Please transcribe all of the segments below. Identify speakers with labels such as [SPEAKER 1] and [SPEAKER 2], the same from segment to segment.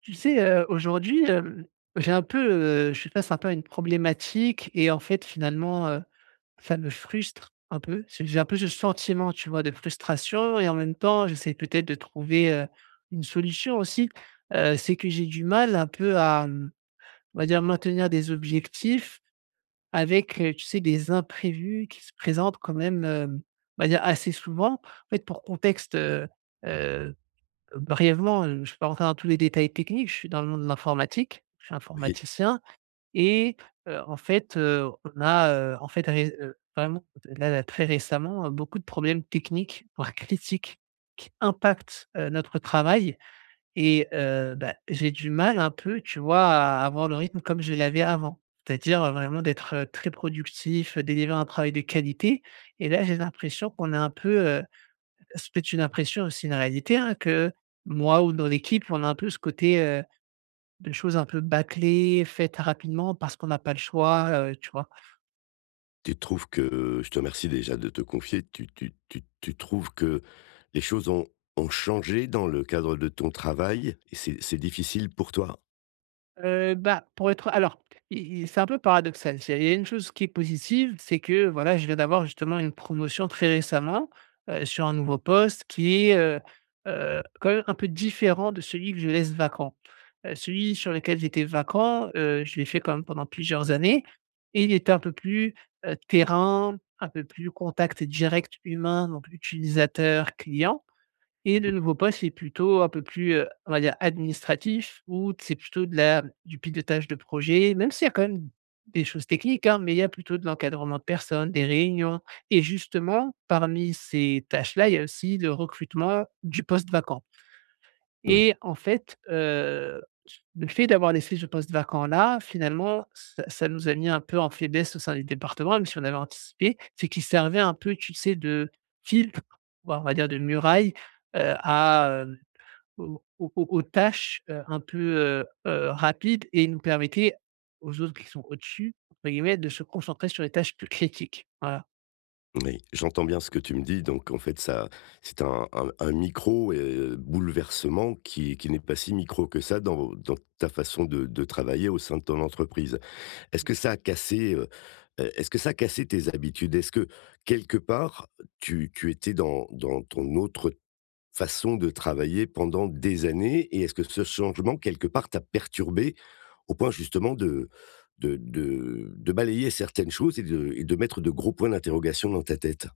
[SPEAKER 1] Aujourd'hui, j'ai un peu, je suis face un peu à une problématique et en fait, finalement, ça me frustre un peu. C'est j'ai un peu ce sentiment, tu vois, de frustration et en même temps, j'essaie peut-être de trouver, une solution aussi. C'est que j'ai du mal un peu à, on va dire, maintenir des objectifs avec, tu sais, des imprévus qui se présentent quand même, on va dire assez souvent. En fait, pour contexte, brièvement, je ne vais pas rentrer dans tous les détails techniques, je suis dans le monde de l'informatique, je suis
[SPEAKER 2] Et
[SPEAKER 1] informaticien et en fait, on a, en fait ré vraiment là très récemment, beaucoup de problèmes techniques, voire critiques qui impactent, notre travail et bah, j'ai du mal un peu, tu vois, à avoir le rythme comme je l'avais avant. C'est-à-dire, vraiment d'être, très productif, délivrer un travail de qualité et là, j'ai l'impression qu'on est un peu, c'était une impression, c'est une réalité, hein, que moi ou dans l'équipe, on a un peu ce côté, de choses un peu bâclées, faites rapidement parce qu'on n'a pas le choix, tu vois?
[SPEAKER 2] tu trouves que je te remercie déjà de te confier, tu trouves que les choses ont changé dans le cadre de ton travail et c'est difficile pour toi?
[SPEAKER 1] Bah, pour être alors, i i c'est un peu paradoxal. C'est il y a une chose qui est positive, c'est que, voilà, je viens d'avoir justement une promotion très récemment, sur un nouveau poste qui est, quand même un peu différent de celui que je laisse vacant. Celui sur lequel j'étais vacant, je l'ai fait quand même pendant plusieurs années et il était un peu plus, terrain, un peu plus contact direct humain, donc utilisateur, client et le
[SPEAKER 2] Mmh.
[SPEAKER 1] nouveau poste est plutôt un peu plus, on va dire administratif où c'est plutôt de la du pilotage de projet, même s'il y a quand même des choses techniques, hein, mais il y a plutôt de l'encadrement de personnes, des réunions et justement parmi ces tâches-là, il y a aussi le recrutement du poste vacant.
[SPEAKER 2] Oui,
[SPEAKER 1] Et en fait, le fait d'avoir laissé ce poste vacant-là, finalement, ça nous a mis un peu en faiblesse au sein du département, même si on avait anticipé. C'est qu'il servait un peu, tu sais, de filtre, voire on va dire de muraille, à, aux aux aux aux tâches, un peu, rapides et nous permettait aux autres qui sont «au-dessus» entre guillemets de se concentrer sur les tâches plus critiques. Voilà.
[SPEAKER 2] oui, j'entends bien ce que tu me dis, donc en fait ça, c'est un un micro, bouleversement qui n'est pas si micro que ça dans ta façon de travailler au sein de ton entreprise. Est-ce que ça a cassé, est-ce que ça a cassé tes habitudes? Est-ce que, quelque part, tu étais dans ton autre façon de travailler pendant des années, et est-ce que ce changement, quelque part, t'a perturbé au point justement de balayer certaines choses et de mettre de gros points d'interrogation dans ta tête?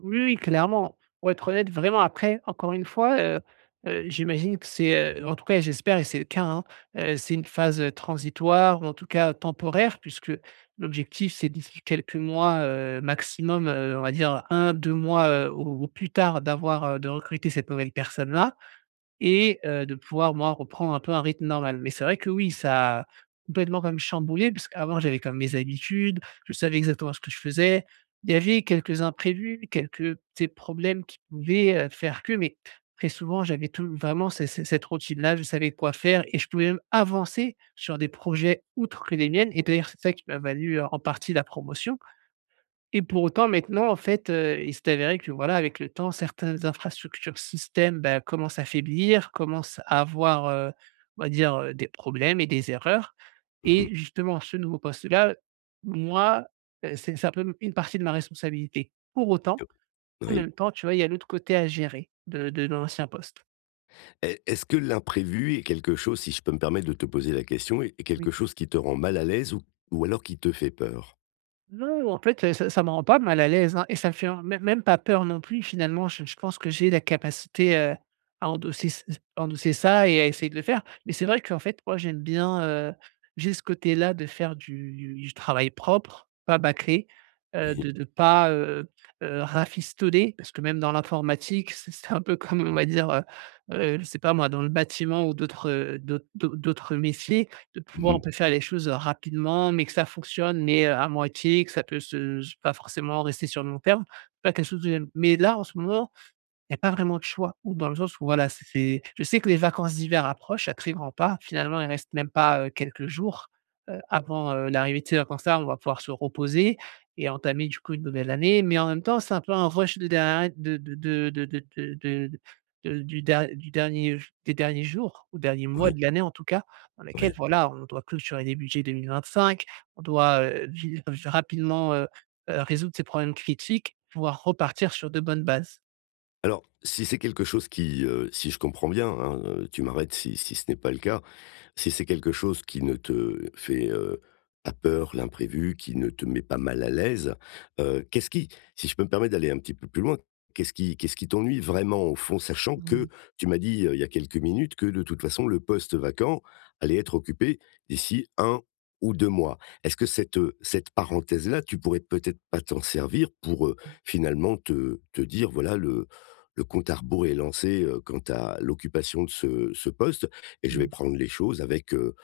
[SPEAKER 1] Oui, oui, clairement. Pour être honnête, vraiment, après, encore une fois, j'imagine que c'est, en tout cas, j'espère et c'est le cas, hein, c'est une phase, transitoire ou en tout cas temporaire puisque l'objectif, c'est d'ici quelques mois, maximum, on va dire 1, 2 mois, au plus tard d'avoir, de recruter cette nouvelle personne-là et de pouvoir moi reprendre un peu un rythme normal. Mais c'est vrai que oui, ça a complètement comme chamboulé parce qu'avant j'avais comme mes habitudes, je savais exactement ce que je faisais. Il y avait quelques imprévus, quelques petits problèmes qui pouvaient, faire que, mais très souvent j'avais tout vraiment c c cette routine-là, je savais quoi faire et je pouvais même avancer sur des projets outre que les miennes et d'ailleurs c'est ça qui m'a valu, en partie la promotion. Et pour autant, maintenant, en fait, il s'est avéré que, voilà, avec le temps, certaines infrastructures systèmes, bah, commencent à faiblir, commencent à avoir, on va dire, des problèmes et des erreurs
[SPEAKER 2] Mmh.
[SPEAKER 1] et justement, ce nouveau poste-là, moi, c'est un peu une partie de ma responsabilité. Pour autant, en
[SPEAKER 2] Oui.
[SPEAKER 1] même temps, tu vois, il y a l'autre côté à gérer de l'ancien poste.
[SPEAKER 2] Est est-ce que l'imprévu est quelque chose, si je peux me permettre de te poser la question, est est quelque chose qui te rend mal à l'aise, ou alors qui te fait peur?
[SPEAKER 1] Non, en fait, ça me rend pas mal à l'aise, hein et ça me fait même pas peur non plus finalement. Je pense que j'ai la capacité, à endosser ç endosser ça et à essayer de le faire. Mais c'est vrai qu'en fait, moi, j'aime bien, j'ai ce côté-là de faire du travail propre, pas bâclé,
[SPEAKER 2] Oui.
[SPEAKER 1] de ne pas, rafistoler. Parce que même dans l'informatique, c'est un peu comme, on va dire, je sais pas moi, dans le bâtiment ou d'autres, d'autres métiers de pouvoir
[SPEAKER 2] Mmh.
[SPEAKER 1] on peut faire les choses, rapidement, mais que ça fonctionne, mais, à moitié, que ça peut se pas forcément rester sur le long terme. Pas quelque chose de mais là, en ce moment, il n'y a pas vraiment de choix ou dans le sens où voilà, c'est je sais que les vacances d'hiver approchent à très grands pas. Finalement, il reste même pas, quelques jours, avant, l'arrivée de ces vacances-là. On va pouvoir se reposer et entamer du coup une nouvelle année, mais en même temps, c'est un peu un rush de derrière de du der du dernier des derniers jours ou derniers mois
[SPEAKER 2] Oui,
[SPEAKER 1] de l'année en tout cas, dans lesquels
[SPEAKER 2] oui.
[SPEAKER 1] voilà, on doit clôturer les budgets 2025, on doit, vi rapidement, résoudre ces problèmes critiques, pouvoir repartir sur de bonnes bases.
[SPEAKER 2] Alors, si c'est quelque chose qui, si je comprends bien, hein, tu m'arrêtes si si ce n'est pas le cas. Si c'est quelque chose qui ne te fait, pas peur, l'imprévu, qui ne te met pas mal à l'aise, qu'est-ce qui, si je peux me permettre d'aller un petit peu plus loin, qu'est-ce qui t'ennuie vraiment au fond? Sachant que
[SPEAKER 1] Mmh.
[SPEAKER 2] tu m'as dit, il y a quelques minutes, que de toute façon le poste vacant allait être occupé d'ici un ou 2 mois. Est-ce que cette, cette parenthèse là, tu pourrais peut-être pas t'en servir pour,
[SPEAKER 1] Mmh
[SPEAKER 2] finalement te dire voilà, le compte à rebours est lancé, quant à l'occupation de ce ce poste? Et je vais
[SPEAKER 1] mmh.
[SPEAKER 2] prendre les choses avec,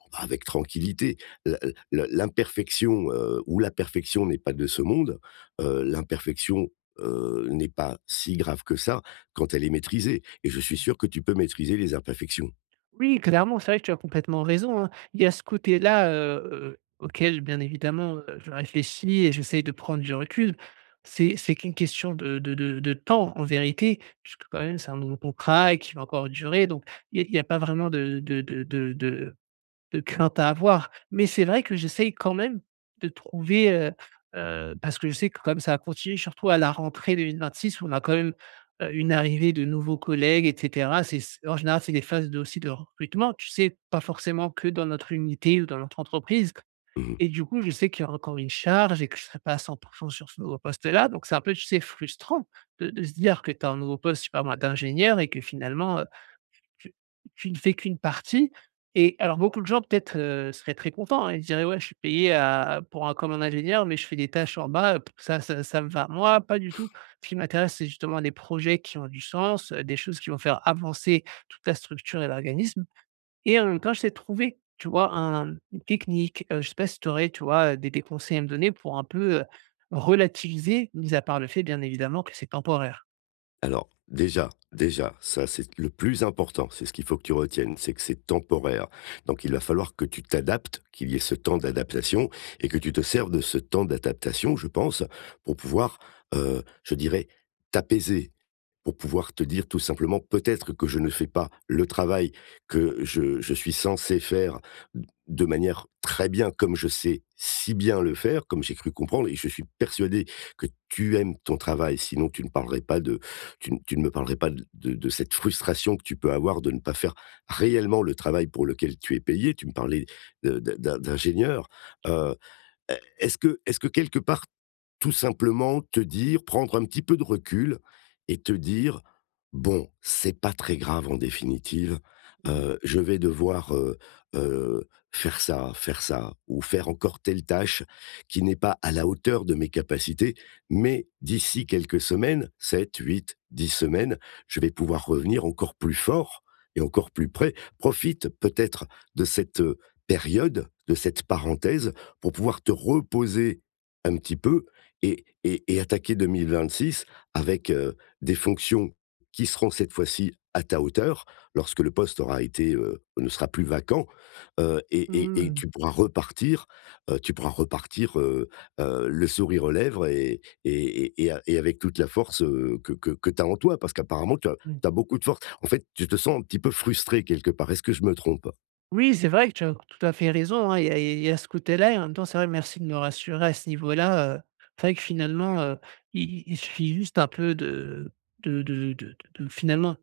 [SPEAKER 2] oh bah, avec tranquillité. L L'imperfection, ou la perfection n'est pas de ce monde, l'imperfection, n'est pas si grave que ça quand elle est maîtrisée, et je suis sûr que tu peux maîtriser les imperfections.
[SPEAKER 1] Oui, clairement, c'est vrai que tu as complètement raison, hein. Il y a ce côté-là, auquel bien évidemment, je réfléchis et j'essaye de prendre du recul. C'est qu'une question de temps en vérité, puisque quand même c'est un nouveau contrat et qui va encore durer donc il n'y a il y a pas vraiment de de crainte à avoir. Mais c'est vrai que j'essaye quand même de trouver, parce que je sais que comme ça va continuer, surtout à la rentrée 2026 où on a quand même, une arrivée de nouveaux collègues et cetera. C'est c En général, c'est des phases de aussi de recrutement, tu sais? Pas forcément que dans notre unité ou dans notre entreprise
[SPEAKER 2] Mmh.
[SPEAKER 1] et du coup, je sais qu'il y a encore une charge et que je ne serai pas à 100% sur ce nouveau poste-là. Donc c'est un peu, tu sais, frustrant de se dire que tu as un nouveau poste, je sais pas moi, d'ingénieur et que finalement, tu tu ne fais qu'une partie et alors beaucoup de gens peut-être, seraient très contents, hein. Ils diraient: «Ouais, je suis payé à pour un comme un ingénieur, mais je fais des tâches en bas, ça me va». Moi, pas du tout. Ce qui m'intéresse, c'est justement des projets qui ont du sens, des choses qui vont faire avancer toute la structure et l'organisme et en même temps, j'essaie de trouver, tu vois, un une technique, je ne sais pas si tu aurais, tu vois, des conseils à me donner pour un peu, relativiser, mis à part le fait, bien évidemment, que c'est temporaire?
[SPEAKER 2] Alors, déjà, déjà, ça, c'est le plus important, c'est ce qu'il faut que tu retiennes, c'est que c'est temporaire. Donc il va falloir que tu t'adaptes, qu'il y ait ce temps d'adaptation, et que tu te serves de ce temps d'adaptation, je pense, pour pouvoir, je dirais, t'apaiser, pour pouvoir te dire tout simplement peut-être que je ne fais pas le travail que je suis censé faire de manière très bien, comme je sais si bien le faire, comme j'ai cru comprendre, et je suis persuadé que tu aimes ton travail, sinon tu ne parlerais pas tu ne me parlerais pas de cette frustration que tu peux avoir de ne pas faire réellement le travail pour lequel tu es payé. Tu me parlais d'ingénieur. Euh, Est-ce que, est-ce que quelque part tout simplement te dire, prendre un petit peu de recul et te dire: «Bon, c'est pas très grave en définitive,
[SPEAKER 1] Mmh mh.
[SPEAKER 2] je vais devoir, heu, faire ça, faire ça, ou faire encore telle tâche qui n'est pas à la hauteur de mes capacités, mais d'ici quelques semaines, sept huit dix semaines, je vais pouvoir revenir encore plus fort et encore plus près». Profite peut-être de cette, période, de cette parenthèse pour pouvoir te reposer un petit peu et et attaquer 2026 avec, des fonctions qui seront cette fois-ci à ta hauteur, lorsque le poste aura été, ne sera plus vacant, et et
[SPEAKER 1] Mmh.
[SPEAKER 2] tu pourras repartir, le sourire aux lèvres et a et avec toute la force, que que tu as en toi. Parce qu'apparemment tu as tu beaucoup de force. En fait, tu te sens un petit peu frustré quelque part. Est-ce que je me trompe?
[SPEAKER 1] Oui, c'est vrai que tu as tout à fait raison, hein. Il y a ce côté-là et en même temps, c'est vrai, merci de me rassurer à ce niveau-là. C'est vrai que finalement, il suffit juste un peu de finalement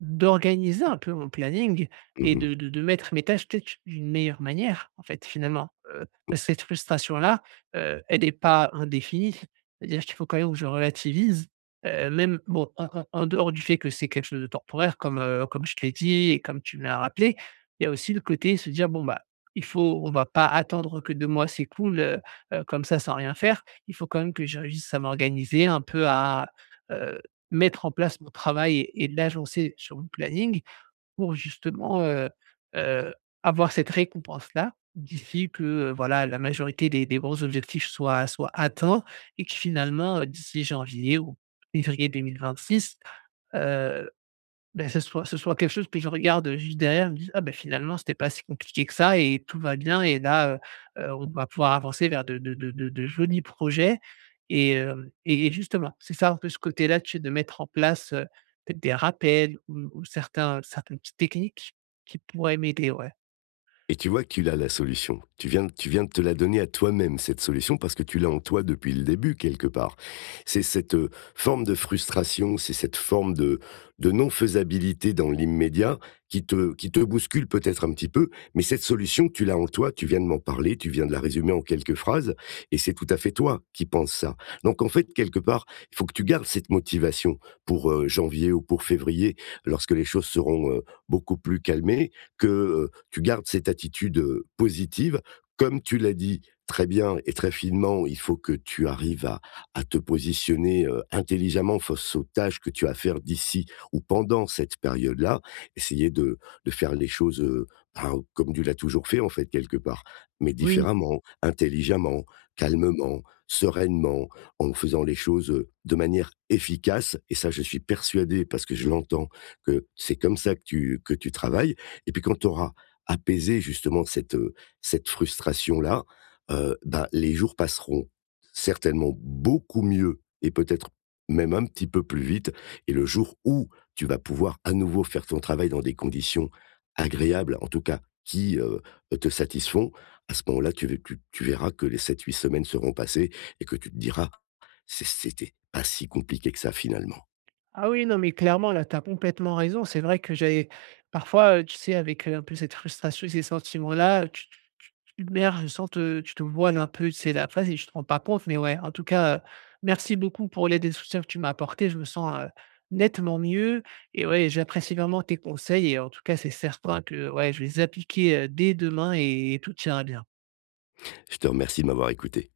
[SPEAKER 1] d'organiser un peu mon planning et
[SPEAKER 2] Mmh.
[SPEAKER 1] de mettre mes tâches peut-être d'une meilleure manière, en fait, finalement. Cette frustration-là, elle n'est pas indéfinie. C'est-à-dire qu'il faut quand même que je relativise, même bon, en dehors du fait que c'est quelque chose de temporaire comme, comme je te l'ai dit et comme tu me l'as rappelé, il y a aussi le côté se dire: «Bon, bah, il faut on va pas attendre que 2 mois s'écoulent, comme ça sans rien faire». Il faut quand même que je réussisse à m'organiser un peu à, heu mettre en place mon travail et l'agencer sur mon planning pour justement, heu, avoir cette récompense-là d'ici que, voilà, la majorité des gros objectifs soient soient atteints et que finalement, d'ici janvier ou février 2026, heu ben ce soit quelque chose que je regarde juste derrière, je me dis: «Ah ben finalement, c'était pas si compliqué que ça et tout va bien et là, on va pouvoir avancer vers de jolis projets» et hem et justement, c'est ça un peu ce côté-là, tu sais, de mettre en place, peut-être des rappels ou certains certaines petites techniques qui pourraient m'aider, ouais.
[SPEAKER 2] Et tu vois que tu l'as, la solution. Tu viens de te la donner à toi-même, cette solution, parce que tu l'as en toi depuis le début, quelque part. C'est cette, forme de frustration, c'est cette forme de non faisabilité dans l'immédiat qui te bouscule peut-être un petit peu, mais cette solution, tu l'as en toi, tu viens de m'en parler, tu viens de la résumer en quelques phrases, et c'est tout à fait toi qui penses ça. Donc en fait, quelque part, il faut que tu gardes cette motivation pour, janvier ou pour février, lorsque les choses seront, beaucoup plus calmées, que, tu gardes cette attitude positive. Comme tu l'as dit très bien et très finement, il faut que tu arrives à te positionner intelligemment face aux tâches que tu as à faire d'ici ou pendant cette période-là. Essayer de faire les choses ben, comme tu l'as toujours fait, en fait, quelque part, mais
[SPEAKER 1] Oui.
[SPEAKER 2] différemment, intelligemment,
[SPEAKER 1] Mmh.
[SPEAKER 2] calmement, sereinement, en faisant les choses de manière efficace. Et ça, je suis persuadé, parce que je l'entends, que c'est comme ça que que tu travailles. Et puis, quand tu auras apaiser justement cette, cette frustration-là, bah, les jours passeront certainement beaucoup mieux et peut-être même un petit peu plus vite, et le jour où tu vas pouvoir à nouveau faire ton travail dans des conditions agréables, en tout cas qui, te satisfont, à ce moment-là, tu ve tu tu verras que les sept huit semaines seront passées et que tu te diras: «C'est c'était pas si compliqué que ça finalement».
[SPEAKER 1] Ah oui, non, mais clairement, là, tu as complètement raison. C'est vrai que j'avais parfois, tu sais, avec, un peu cette frustration et ces sentiments-là, tu te merges sans te tu te voiles un peu, c'est la phrase et tu te rends pas compte, mais ouais, en tout cas, merci beaucoup pour l'aide et le soutien que tu m'as apporté. Je me sens, nettement mieux et ouais, j'apprécie vraiment tes conseils et en tout cas, c'est certain que, ouais, je vais les appliquer, dès demain et tout ira bien.
[SPEAKER 2] Je te remercie de m'avoir écouté.